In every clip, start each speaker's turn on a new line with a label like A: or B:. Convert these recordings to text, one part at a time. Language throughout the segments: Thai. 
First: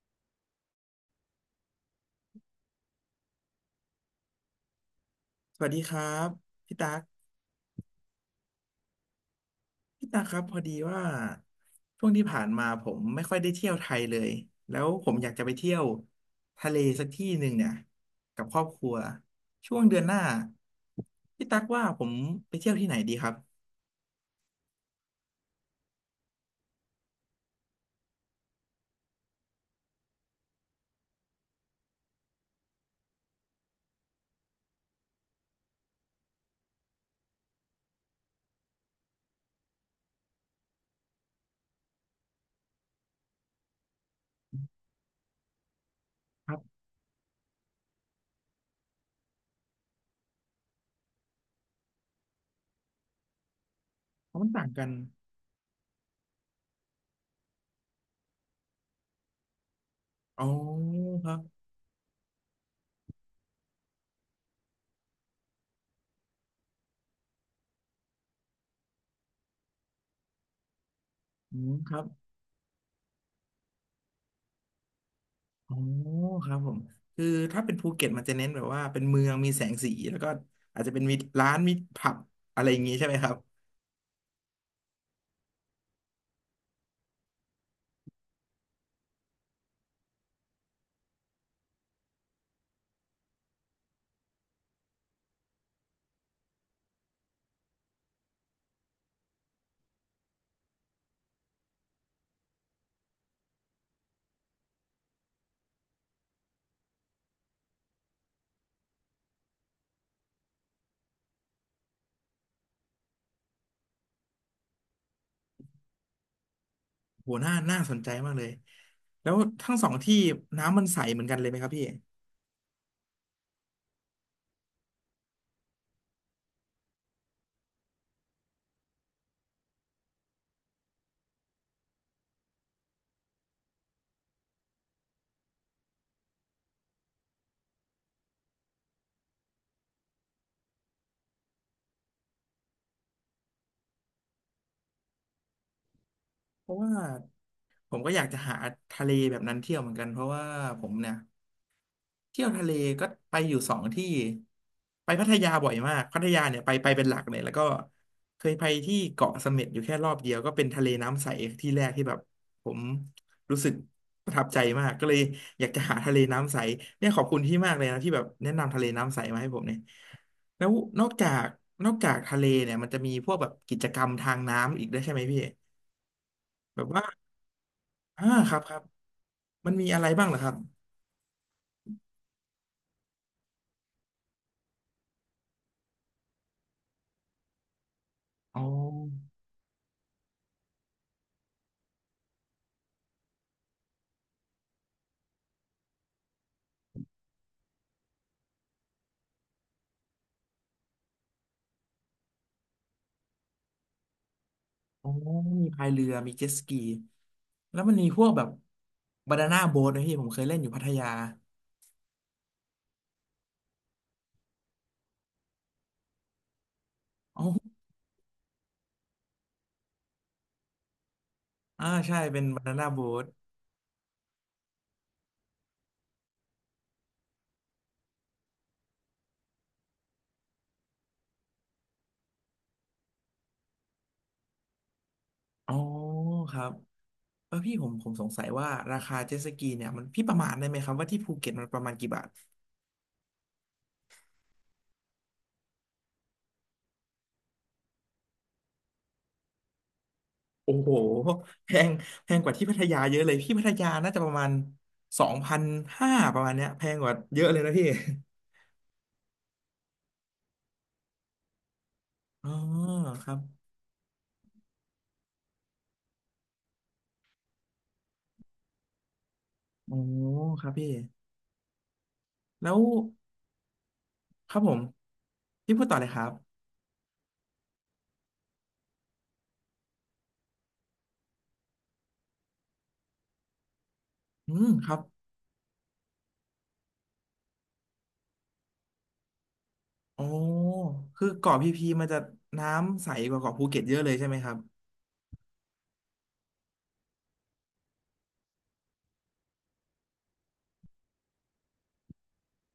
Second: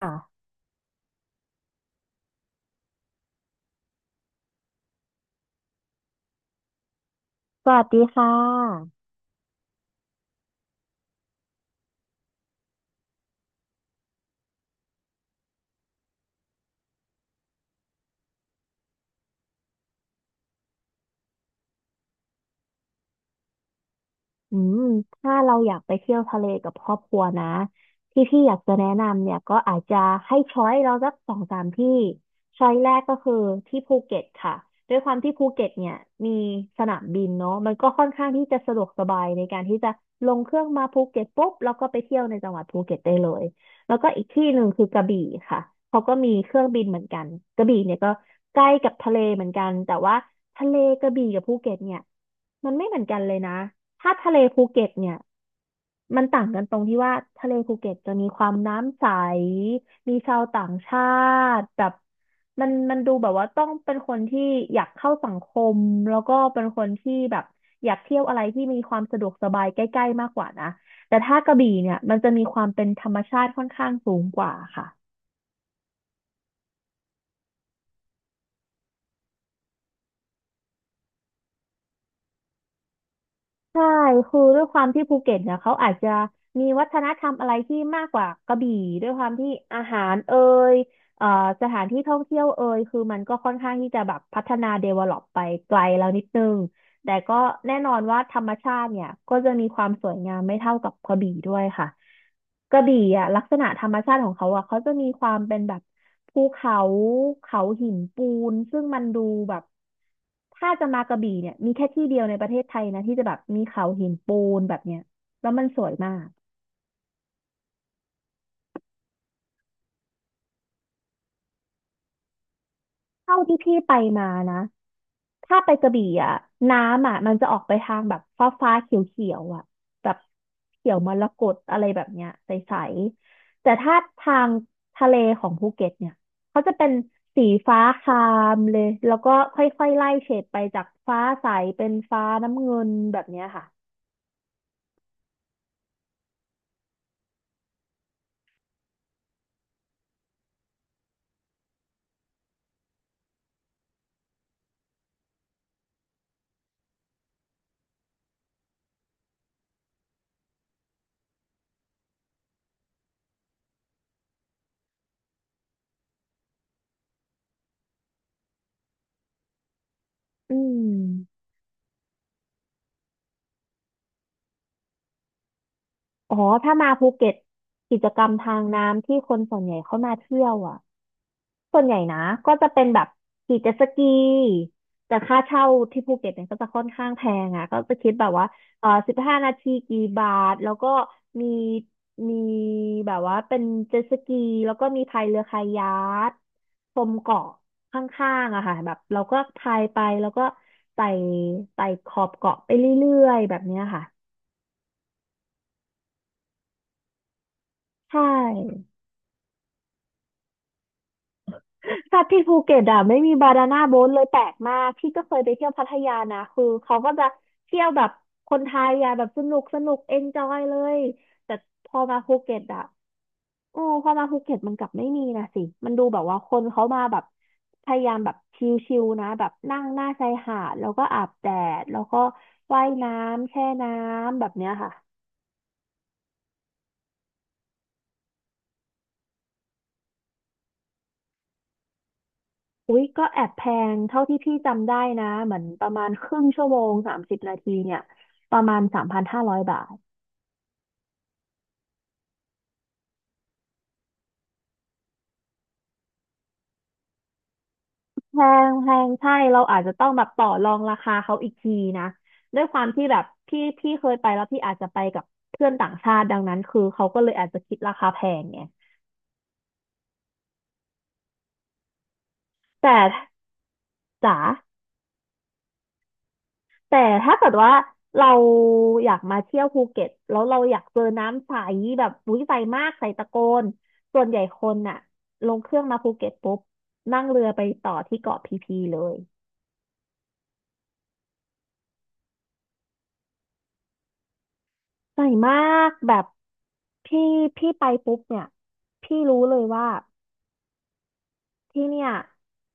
A: ค่ะ
B: สวัสดีครับพี่ตั๊ก
A: สวัสดีค่ะ
B: พี่ตั๊กครับพอดีว่าช่วงที่ผ่านมาผมไม่ค่อยได้เที่ยวไทยเลยแล้วผมอยากจะไปเที่ยวทะเลสักที่หนึ่งเนี่ยกับครอบครัวช่วงเดือนหน้าพี่ตั๊กว่าผมไปเที่ยวที่ไหนดีครับ
A: อืมถ้าเราอยากไปเที่ยวทะเลกับครอบครัวนะที่พี่อยากจะแนะนำเนี่ยก็อาจจะให้ช้อยเราสักสองสามที่ช้อยแรกก็คือที่ภูเก็ตค่ะด้วยความที่ภูเก็ตเนี่ยมีสนามบินเนาะมันก็ค่อนข้างที่จะสะดวกสบายในการที่จะลงเครื่องมาภูเก็ตปุ๊บแล้วก็ไปเที่ยวในจังหวัดภูเก็ตได้เลยแล้วก็อีกที่หนึ่งคือกระบี่ค่ะเขาก็มีเค
B: ครั
A: รื่องบิ
B: บ
A: นเหมือนกันกระบี่เนี่ยก็ใกล้กับทะเลเหมือนกันแต่ว่าทะเลกระบี่กับภูเก็ตเนี่ยมันไม่เหมือนกันเลยนะ ถ้าทะ
B: เพ
A: เล
B: ราะมัน
A: ภู
B: ต่าง
A: เก็
B: กั
A: ต
B: น
A: เนี่ยมันต่างกันตรงที่ว่าทะเลภูเก็ตจะมีความน้ำใสมีชาว
B: อ๋อ
A: ต่างชา
B: ครับ
A: ติแบบมันดูแบบว่าต้องเป็นคนที่อยากเข้าสังคมแล้วก็เป็นคนที่แบบอยากเที่ยวอะไรที่มีความสะดวกสบายใกล้ๆมากกว่านะแต่ถ้ากระ
B: อื
A: บี่
B: มค
A: เนี่ย
B: รับ
A: มันจะมีความเป็นธรรมชาติค่อนข้างสูงกว่าค่ะ
B: อ๋อครับผมคือถ้าเป็นภูเก็ตมันจะเน้นแบบว่าเป็นเมืองมีแสงสีแล้วก็อาจจะเป็นมีร้านมีผับอะไรอย่างงี้ใช่ไหมครับ
A: ใช่ คือด้วยความที่ภูเก็ตเนี่ยเขาอาจจะมีวัฒนธรรมอะไรที่มากกว่ากระบี่ด้วยความที่อาหารเอ่ยเอ่อสถานที่ท่องเที่ยวเอ่ยคือมันก็ค่อนข้างที่จะแบบพัฒนาเดเวล็อปไปไกลแล้วนิดนึง แต่ก็แน่นอนว่าธรรมชาติเนี่ยก็จะมีความสวยงามไม่เท่ากับกระบี่ด้วยค่ะกระบี่อ่ะลักษณะธรรมชาติของเขาอ่ะเขาจะมีความเป็นแบบภูเขาเขาหินปูนซึ่งมันดูแบบถ้าจะมากระบี่เนี่ยมีแค่ที่เดียวในประเทศไทยนะที่จะแบบมีเขาหินปูนแบบเนี้ยแล้วมันสวยมาก
B: โหน่าน่าสนใจมากเลย แล้วทั้งสองที่น้ำมันใสเหมือนกันเลยไหมครับพี่
A: เท่าที่พี่ไปมานะ ถ้าไปกระบี่อ่ะน้ำอ่ะมันจะออกไปทางแบบฟ้าฟ้าเขียวเขียวอ่ะแบบเขียวมรกตอะไรแบบเนี้ยใสๆ แต่ถ้าทางทะเลของภูเก็ตเนี่ยเขาจะเป็นสีฟ้าครามเลยแล้วก็ค่อยๆไล่เฉดไปจากฟ้าใสเป็นฟ้าน้ำเงินแบบเนี้ยค่ะ
B: เพราะว่าผมก็อยากจะหาทะเลแบบนั้นเที่ยวเหมือนกันเพราะว่าผมเนี่ย เที่ยวทะเลก็ไปอยู่สองที่ไปพัทยาบ่อยมากพัทยาเนี่ยไปเป็นหลักเลยแล้วก็เคยไปที่เกาะเสม็ดอยู่แค่รอบเดียวก็เป็นทะเลน้ำใสที่แรกที่แบบผมรู้สึกประทับใจมากก็เลยอยากจะหาทะเลน้ำใสเนี่ยขอบคุณที่มากเลยนะที่แบบแนะนำทะเลน้ำใสมาให้ผมเนี่ย
A: อื
B: แล้ว
A: ม
B: นอกจากนอกจากทะเลเนี่ยมันจะมีพวกแบบกิจกรรมทางน้ำอีกได้วยใช่ไหมพี่
A: อ๋อถ้า
B: แบบ
A: มา
B: ว่า
A: ภูเก็ตกิจกร
B: อ่า
A: รม
B: ค
A: ทา
B: รับ
A: ง
B: ครับ
A: น้ำที่คนส่วน
B: มั
A: ให
B: น
A: ญ่
B: มี
A: เข้า
B: อะไร
A: มา
B: บ้างเหร
A: เที่
B: อค
A: ย
B: รั
A: ว
B: บ
A: อ่ะ ส่วนใหญ่นะก็จะเป็นแบบขี่เจ็ตสกีแต่ค่าเช่าที่ภูเก็ตเนี่ยก็จะค่อนข้างแพงอ่ะก็จะคิดแบบว่า
B: อ๋อ
A: เออ15 นาทีกี่บาทแล้วก็มีมีแบบว่าเป็นเจ็ตสกีแล้วก็มีพายเรือคายัคชมเกาะข้างๆอะค่ะแบบเราก็พายไปแล้วก็ไต่ไต่ขอบเกาะไปเรื่อยๆแบบเนี้ยค่ะ
B: อ๋อมีพายเรือ มีเจ็ตสกี แล้วมันมี
A: ใช
B: พวกแบบ
A: ่
B: บานาน่าโบ๊ทนะพี่ผมเคยเล่นอยู่พัทยา
A: ถ้าที่ภูเก็ตอ่ะไม่มีบานาน่าโบ๊ทเลยแปลกมากพี่ก็เคยไปเที่ยวพัทยานะคือเขาก็จะ
B: อ๋อ
A: เที่ยวแบบคนไทยอ่ะแบบสนุกสนุกเอนจอยเลยแต่
B: อ่า
A: พอมา
B: ใช่
A: ภู
B: เป็น
A: เก็ต
B: บานา
A: อ่ะ
B: น่าโบ๊ท
A: โอ้พอมาภูเก็ตมันกลับไม่มีนะสิมันดูแบบว่าคนเขามาแบบพยายามแบบชิลๆนะแบบนั่งหน้าชายหาดแล้วก็อาบแดดแล้วก็ว่ายน้ำแช่น้ำแบบเนี้ยค่ะ
B: อ๋อครับเออพี่ผมสงสัยว่าราคาเจ็ตสกีเนี่ยมันพี่ประมาณได้ไหมครับว่าที่ภูเก็ตมันประมาณกี่บาท
A: อุ๊ยก็แอบแพงเท่าที่พี่จำได้นะเหมือนประมาณครึ่งชั่วโมง30 นาทีเนี่ยประมาณ3,500 บาท
B: โอ้โหแพงแพงกว่าที่พัทยาเยอะเลยพี่พัทยาน่าจะประมาณ2,500ประมาณเนี้ยแพงกว่าเยอะเลยนะพี่
A: แพงแพงใช่เราอาจจะต้องแบบต่อรองราคาเขาอีกทีนะ
B: อ๋อ
A: ด้วยความที่แบบ
B: ครับ
A: พี่เคยไปแล้วพี่อาจจะไปกับเพื่อนต่างชาติดังนั้นคือเขาก็เลยอาจจะคิดราคาแพงไง
B: โอ้ครับพี่แล้ว
A: แต่จ๋า
B: ครับผมพี่พูดต่อเลยครับ
A: แต่ถ้าเกิดว่าเราอยากมาเที่ยวภูเก็ตแล้วเราอยากเจอน้ำใสแบบอุ้ยใสมากใสตะโกนส่วนใหญ่
B: อื
A: ค
B: ม
A: น
B: ครั
A: น่ะ
B: บ
A: ลงเครื่องมาภูเก็ตปุ๊บนั่งเรือไปต่อที่เกาะพีพีเลย
B: โอ้คือเกาะพีพีมันจะน้ำใสกว่าเกาะภูเก็ตเยอะเลยใช่ไหมครับ
A: ใส่มากแบบพี่พี่ไปปุ๊บเนี่ยพี่รู้เลยว่า ที่เนี่ย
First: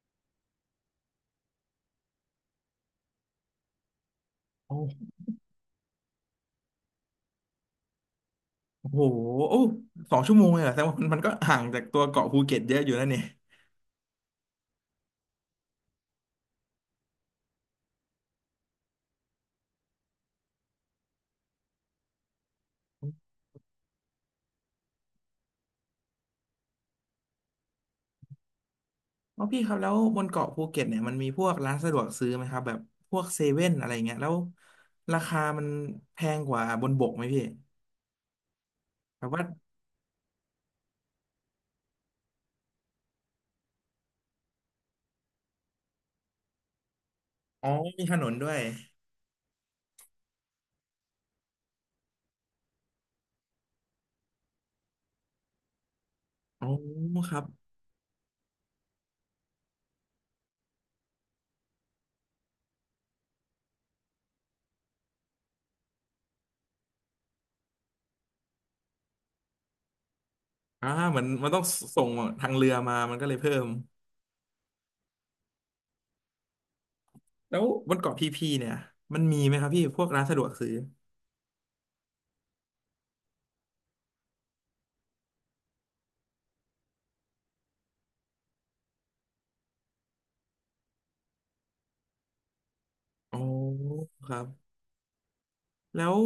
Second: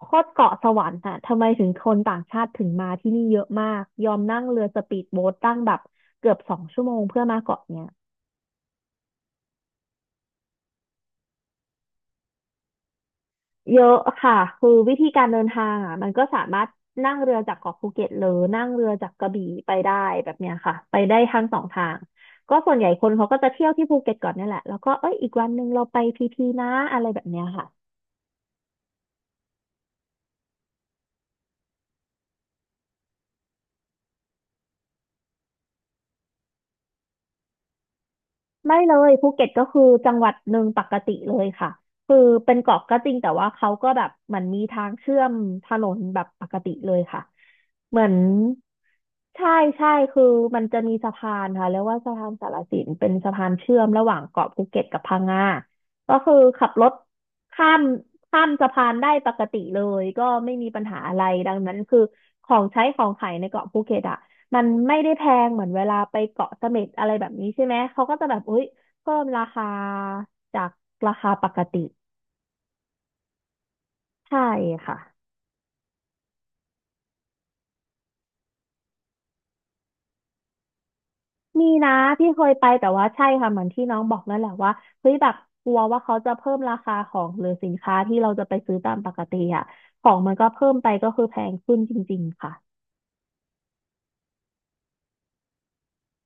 A: โคตรเกาะสวรรค์อะทำไมถึงคนต่างชาติถึงมาที่นี่เยอะมากยอมนั่งเรือ
B: โอ้
A: สปีดโบ๊ทตั้งแบบเกือบ2 ชั่วโมงเพื่อมาเกาะเนี่ย
B: โหโอ้2 ชั่วโมงเลยเหรอแสดงว่ามันก็ห่างจากตัวเกาะภูเก็ตเยอะอยู่นะเนี่ย
A: เยอะค่ะคือวิธีการเดินทางอ่ะมันก็สามารถนั่งเรือจากเกาะภูเก็ตหรือนั่งเรือจากกระบี่ไปได้แบบเนี้ยค่ะไปได้ทั้งสองทางก็ส่วนใหญ่คนเขาก็จะเที่ยวที่ภูเก็ตก่อนเนี่ยแหละแล้วก็เอ้ยอีกวันหนึ่งเราไปพีพีนะอะไรแบบเนี้ยค่ะ
B: อ๋อพี่ครับแล้วบนเกาะภูเก็ตเนี่ยมันมีพวกร้านสะดวกซื้อไหมครับแบบพวกเซเว่นอะไรเงี้ยแล้วราคามันแพงกว่าบนบกไหมพี่
A: ไม่เลย
B: แบ
A: ภู
B: บว่า
A: เก็ตก็คือจังหวัดหนึ่งปกติเลยค่ะคือเป็นเกาะก็จริงแต่ว่าเขาก็แบบเหมือนมีทางเชื่อมถนนแบบปกติเลยค่ะ
B: อ๋อ
A: เหมื
B: มี
A: อน
B: ถนนด้วย
A: ใช่ใช่คือมันจะมีสะพานค่ะเรียกว่าสะพานสารสินเป็นสะพานเชื่อมระหว่างเกาะภูเก็ตกับพังงาก็คือ
B: อ๋
A: ขั
B: อ
A: บรถ
B: ครับ
A: ข้ามข้ามสะพานได้ปกติเลยก็ไม่มีปัญหาอะไรดังนั้นคือของใช้ของขายในเกาะภูเก็ตอะ มันไม่ได้แพงเหมือนเวลาไปเกาะเสม็ดอะไรแบบนี้ใช่ไหมเขาก็จะแบบออ้ยเพิ่มราคาจาก
B: อ่า
A: รา
B: เหมือน
A: คาป
B: มัน
A: ก
B: ต้อง
A: ติ
B: ส่งทางเรือมามันก็เลยเพิ่ม
A: ใช่ค่ะ
B: แล้วบนเกาะพีพีเนี่ยมันมีไหมครับพี่พวกร้านสะดวกซื้อ
A: มีนะที่เคยไปแต่ว่าใช่ค่ะเหมือนที่น้องบอกนั่นแหละว่าเฮ้ยแบบกลัวว่าเขาจะเพิ่มราคาของหรือสินค้าที่เราจะไปซื้อตามปกติอ่ะของมันก็เพิ่มไปก็คือแพงขึ้นจริงๆค่ะ
B: อ๋อครับแล้ว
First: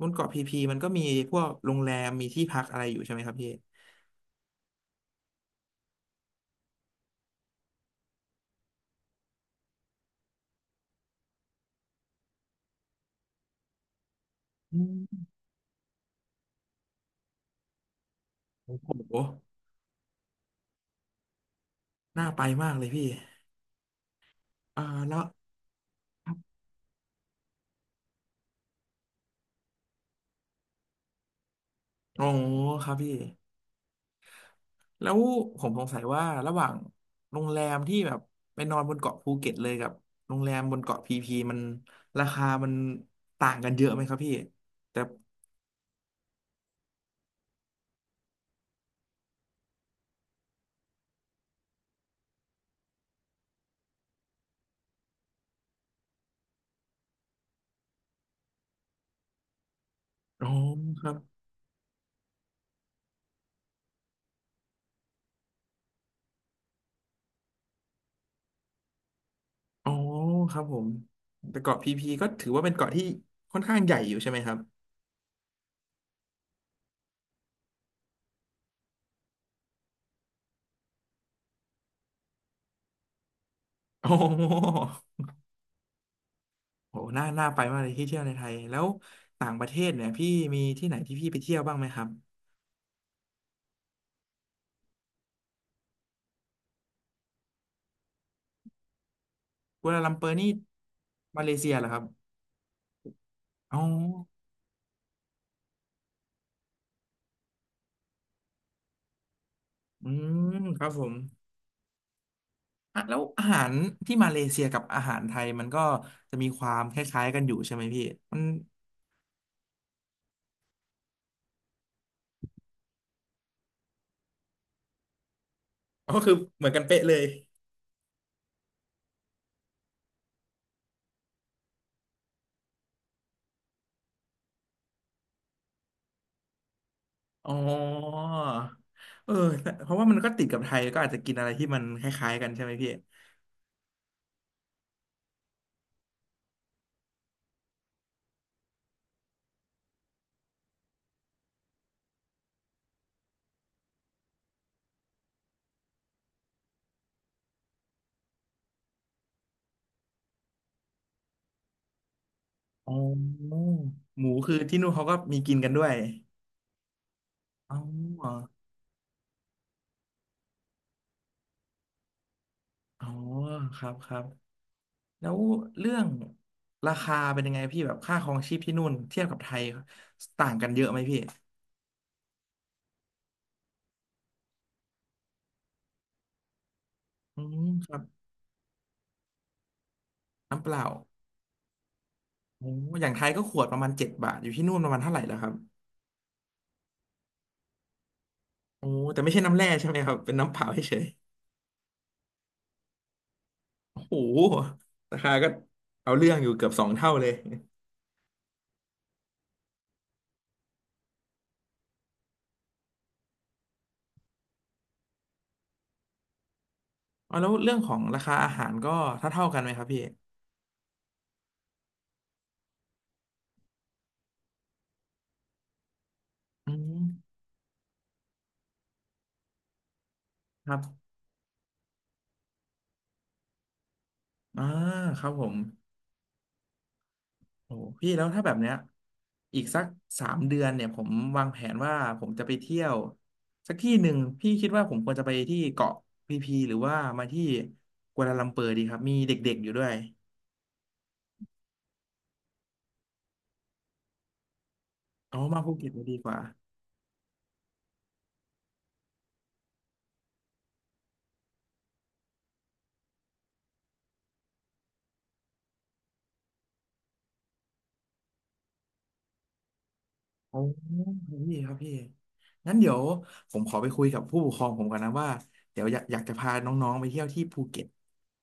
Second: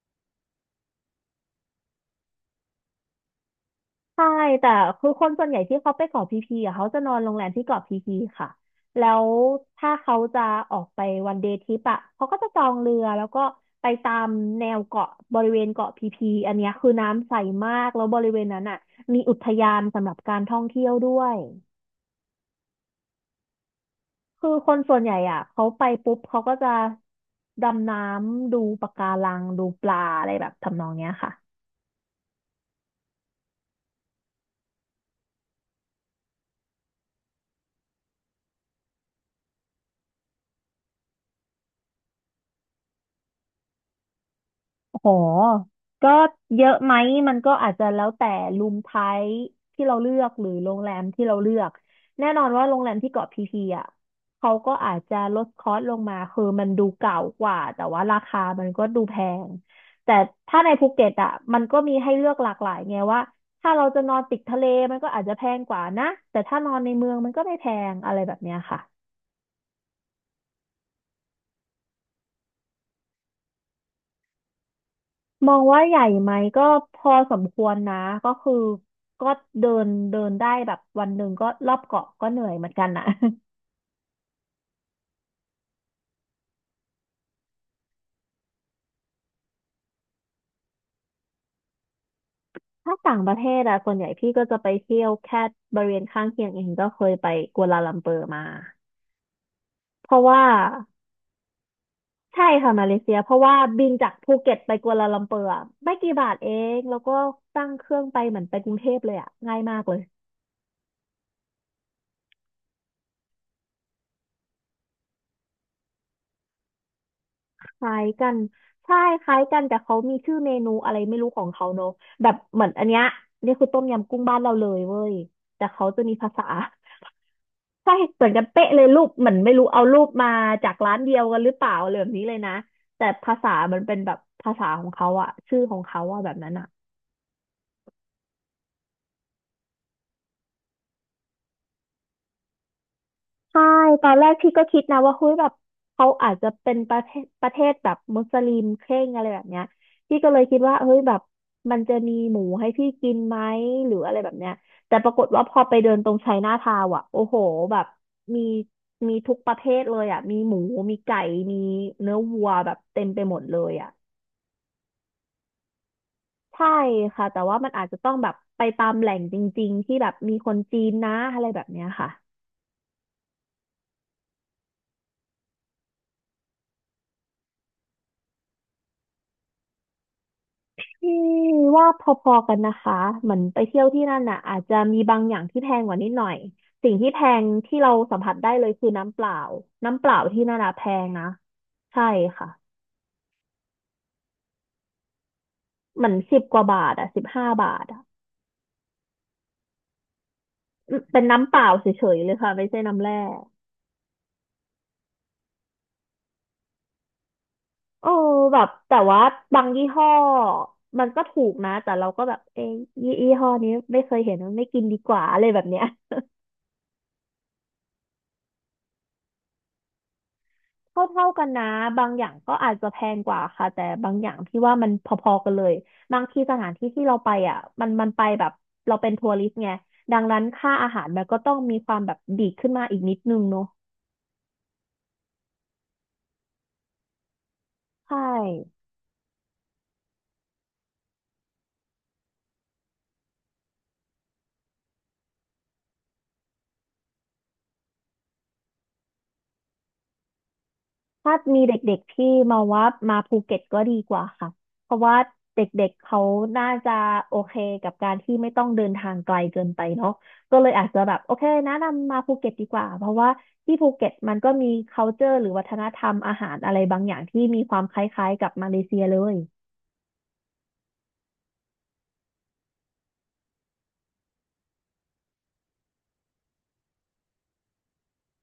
B: บนเกาะพีพีมันก็มีพวกโรงแรมมีที่พักอะไรอยู่ใช่ไหมครับพี่
A: ใช่แต่คือคนส่วนใหญ่ที่เขาไปเกาะพีพีอะเขาจะนอนโรงแรมที่เกาะพีพีค่ะแล้วถ้าเขาจะออกไปวันเดย์ทริปอะเขาก็จะจองเรือแล้วก็ไปตามแนวเกาะ
B: อืม
A: บริเวณเกาะพีพีอันเนี้ยคือน้ำใสมากแล้วบริเวณนั้น
B: โอ้
A: อะ
B: โห
A: มีอุทยานสำหรับการท่องเที่ยวด้วย
B: น่าไปมากเลยพี่
A: คือคน
B: อ่า
A: ส่วนใหญ่
B: แล้ว
A: อะเขาไปปุ๊บ
B: ครั
A: เขาก็
B: บ
A: จะดำน้ำดูปะการังดูปลาอะไรแบบทำนองเนี้ยค่ะ
B: อ๋อครับพี่แล้วผมสงสัยว่าระหว่างโรงแรมที่แบบไปนอนบนเกาะภูเก็ตเลยกับโรงแรมบนเกาะพีพีมันราคามันต่างกันเยอะไหมครับพี่แต่
A: โหก็เยอะไหมมันก็อาจจะแล้วแต่รูมไทป์ที่เราเลือกหรือโรงแรมที่เราเลือกแน่นอนว่าโรงแรมที่เกาะพีพีอ่ะเขาก็อาจจะลดคอสลงมาคือมันดูเก่ากว่าแต่ว่าราคามันก็ดูแพงแต่
B: อ๋อ
A: ถ้าในภู
B: ค
A: เก็ต
B: รับ
A: อ่ะมันก็มีให้เลือกหลากหลายไงว่าถ้าเราจะนอนติดทะเลมันก็อาจจะแพงกว่านะแต่ถ้านอนในเมืองมันก็ไม่แพงอะไรแบบเนี้ยค่ะ
B: อ๋อครับผมแต่เกาะพีพีก็ถือว่าเป็นเกาะที่ค่อนข้างใหญ่อยู่ใช่ไหมครับ
A: มองว่าใหญ่ไหมก็พอสมควรนะก็คือก็เดินเดินได้แบบวันหนึ่งก็รอบเกาะก็เหนื่อยเหมือนกันนะ
B: อ๋อ โหน่าน่าไปมากเลยที่เที่ยวในไทยแล้วต่างประเทศเนี่ยพี่มีที่ไหนที่พี่ไปเที่ยวบ้างไหมครับ
A: ถ้าต่างประเทศอะส่วนใหญ่พี่ก็จะไปเที่ยวแค่บริเวณข้างเคียงเองก็เคยไปกัวลาลัมเปอร์มา
B: กัวลา
A: เพ
B: ลัม
A: ราะ
B: เปอร์
A: ว่า
B: นี่มาเลเซียเหรอครับ
A: ใช่ค่ะมาเลเซียเพราะว่า
B: อ๋อ
A: บินจากภูเก็ตไปกัวลาลัมเปอร์อะไม่กี่บาทเองแล้วก็ตั้งเครื่องไปเหมือนไปกรุงเทพเลยอะง่ายมากเลย
B: อืมครับผมอ่ะแล้วอาหารที่มาเลเซียกับอาหารไทยมันก็จะมีความคล้ายๆกันอยู่
A: ค
B: ใช่ไหม
A: ล้า
B: พี่
A: ยกัน
B: มัน
A: ใช่คล้ายกันแต่เขามีชื่อเมนูอะไรไม่รู้ของเขาเนอะแบบเหมือนอันเนี้ยนี่คือต้มยำกุ้งบ้านเราเลยเว้ยแต่เขาจะมี
B: ก็
A: ภา
B: คือ
A: ษา
B: เหมือนกันเป๊ะเลย
A: ใช่เหมือนกันเป๊ะเลยรูปเหมือนไม่รู้เอารูปมาจากร้านเดียวกันหรือเปล่าอะไรแบบนี้เลยนะแต่ภาษามันเป็นแบบภาษาของเขาอะชื่อของเขาอะแบบนั้นอะ
B: อ๋อเออตเพราะว่ามันก็ติดกับไทยก็อาจจะกินอะไรที่มันคล้ายๆกันใช่ไหมพี่
A: ใช่ตอนแรกพี่ก็คิดนะว่าเฮ้ยแบบเขาอาจจะเป็นประเทศแบบมุสลิมเคร่งอะไรแบบเนี้ยพี่ก็เลยคิดว่าเฮ้ยแบบมันจะมีหมูให้พี่กินไหมหรืออะไรแบบเนี้ยแต่ปรากฏว่าพอไปเดินตรงไชน่าทาวน์อ่ะโอ้โหแบบมีมีทุกประเภทเลยอ่ะมีหมูมีไก่มีเนื้อวัวแบบ
B: อ๋
A: เต็มไปหมดเล
B: อ
A: ยอ่ะ
B: หมูคือที่นู่นเขาก็มีกินกันด้วย
A: ใช่ค่ะแต่ว่ามัน
B: อ๋อ
A: อาจจะต้องแบบไปตามแหล่งจริงๆที่แบบมีคนจีนนะอะไรแบบเนี้ยค่ะ
B: อ๋อครับครับแล้วเรื่องราคาเป็นยังไงพี่แบบค่าครองชีพที่นู่นเทียบกับไทยต่างกัน
A: พ
B: เยอะไหม
A: ี่
B: พี่
A: ว่าพอๆกันนะคะเหมือนไปเที่ยวที่นั่นน่ะอาจจะมีบางอย่างที่แพงกว่านิดหน่อยสิ่งที่แพ
B: อื
A: ง
B: ม
A: ที่
B: ค
A: เรา
B: รับ
A: สัมผัสได้เลยคือน้ำเปล่าน้ำเปล่าที่นั่น
B: น้ำเป
A: น่ะแพ
B: ล่า
A: งนะใช่ค่ะ
B: โอ้อย่างไทยก็ขวดประมาณ7 บาทอยู่ที่นู่นประมาณเท่าไหร่แล้วครับ
A: เหมือน10 กว่าบาทอะ15 บาทอะ
B: โอ้แต่ไม่ใช่น้ำแร่ใช่ไหมครับเป็นน้ำเปล่า
A: อื
B: เฉ
A: ม
B: ย
A: เป็นน้ำเปล่าเฉยๆเลยค่ะไม่ใช่น้ำแร่
B: ๆโอ้โหราคาก็เอาเรื่องอยู่เกือบ2 เท่าเลย
A: เออแบบแต่ว่าบางยี่ห้อมันก็ถูกนะแต่เราก็แบบเอ้ยยี่ห้อนี้ไม่เคยเห็นไม่กินดีกว่าอะไรแบบเนี้ย
B: อ๋อแล้วเรื่องของราคาอาหารก็เท่าเท่ากันไหมครับพี่
A: เท่าเท่ากันนะบางอย่างก็อาจจะแพงกว่าค่ะแต่บางอย่างที่ว่ามันพอๆกันเลยบางทีสถา
B: อื
A: นที่ที่เราไป
B: ม
A: อ่ะมันไปแบบเราเป็นทัวริสต์ไงดังนั้น
B: ค
A: ค่า
B: รั
A: อาหาร
B: บ
A: มันก็ต้องมีความแบบดีดขึ้นมาอีกนิดนึงเนาะ
B: อ่าครับผม โอ้โหพี่
A: ใช่
B: แล้วถ้าแบบเนี้ยอีกสัก3 เดือนเนี่ยผมวางแผนว่าผมจะไปเที่ยวสักที่หนึ่งพี่คิดว่าผมควรจะไปที่เกาะพีพีหรือว่ามาที่กัวลาลัมเปอร์ดีครับมีเด็กๆอยู่ด้วย
A: ถ้ามีเด็กๆที่มาว่ามาภูเก็ตก็ดีกว่าค่ะเพราะว่า
B: เอามา
A: เด
B: ภู
A: ็
B: เก็
A: ก
B: ต
A: ๆ
B: จะดี
A: เขา
B: กว่า
A: น่าจะโอเคกับการที่ไม่ต้องเดินทางไกลเกินไปเนาะก็เลยอาจจะแบบโอเคแนะนำมาภูเก็ตดีกว่าเพราะว่าที่ภูเก็ตมันก็มี culture หรือวัฒนธรรมอาหารอะไรบางอย่างที่มีความคล้ายๆกับมาเลเซียเลย
B: โอ้พี่ครับพี่งั้นเดี๋ยวผมขอไปคุยกับผู้ปกครองผมก่อนนะว่าเดี๋ยวอยากจะพาน้องๆไปเที่ยวที่ภูเก็ต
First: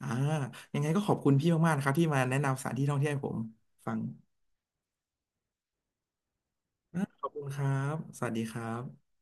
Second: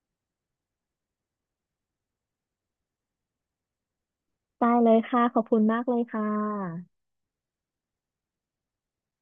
B: อ่ายังไงก็ขอบคุณพี่มากๆนะครับที่มาแนะนำสถานที่ท่องเที่ยวให้ผมฟัง
A: ได้เลยค่ะขอบคุณมากเลยค่ะ
B: ขอบคุณครับสวัสดีครับ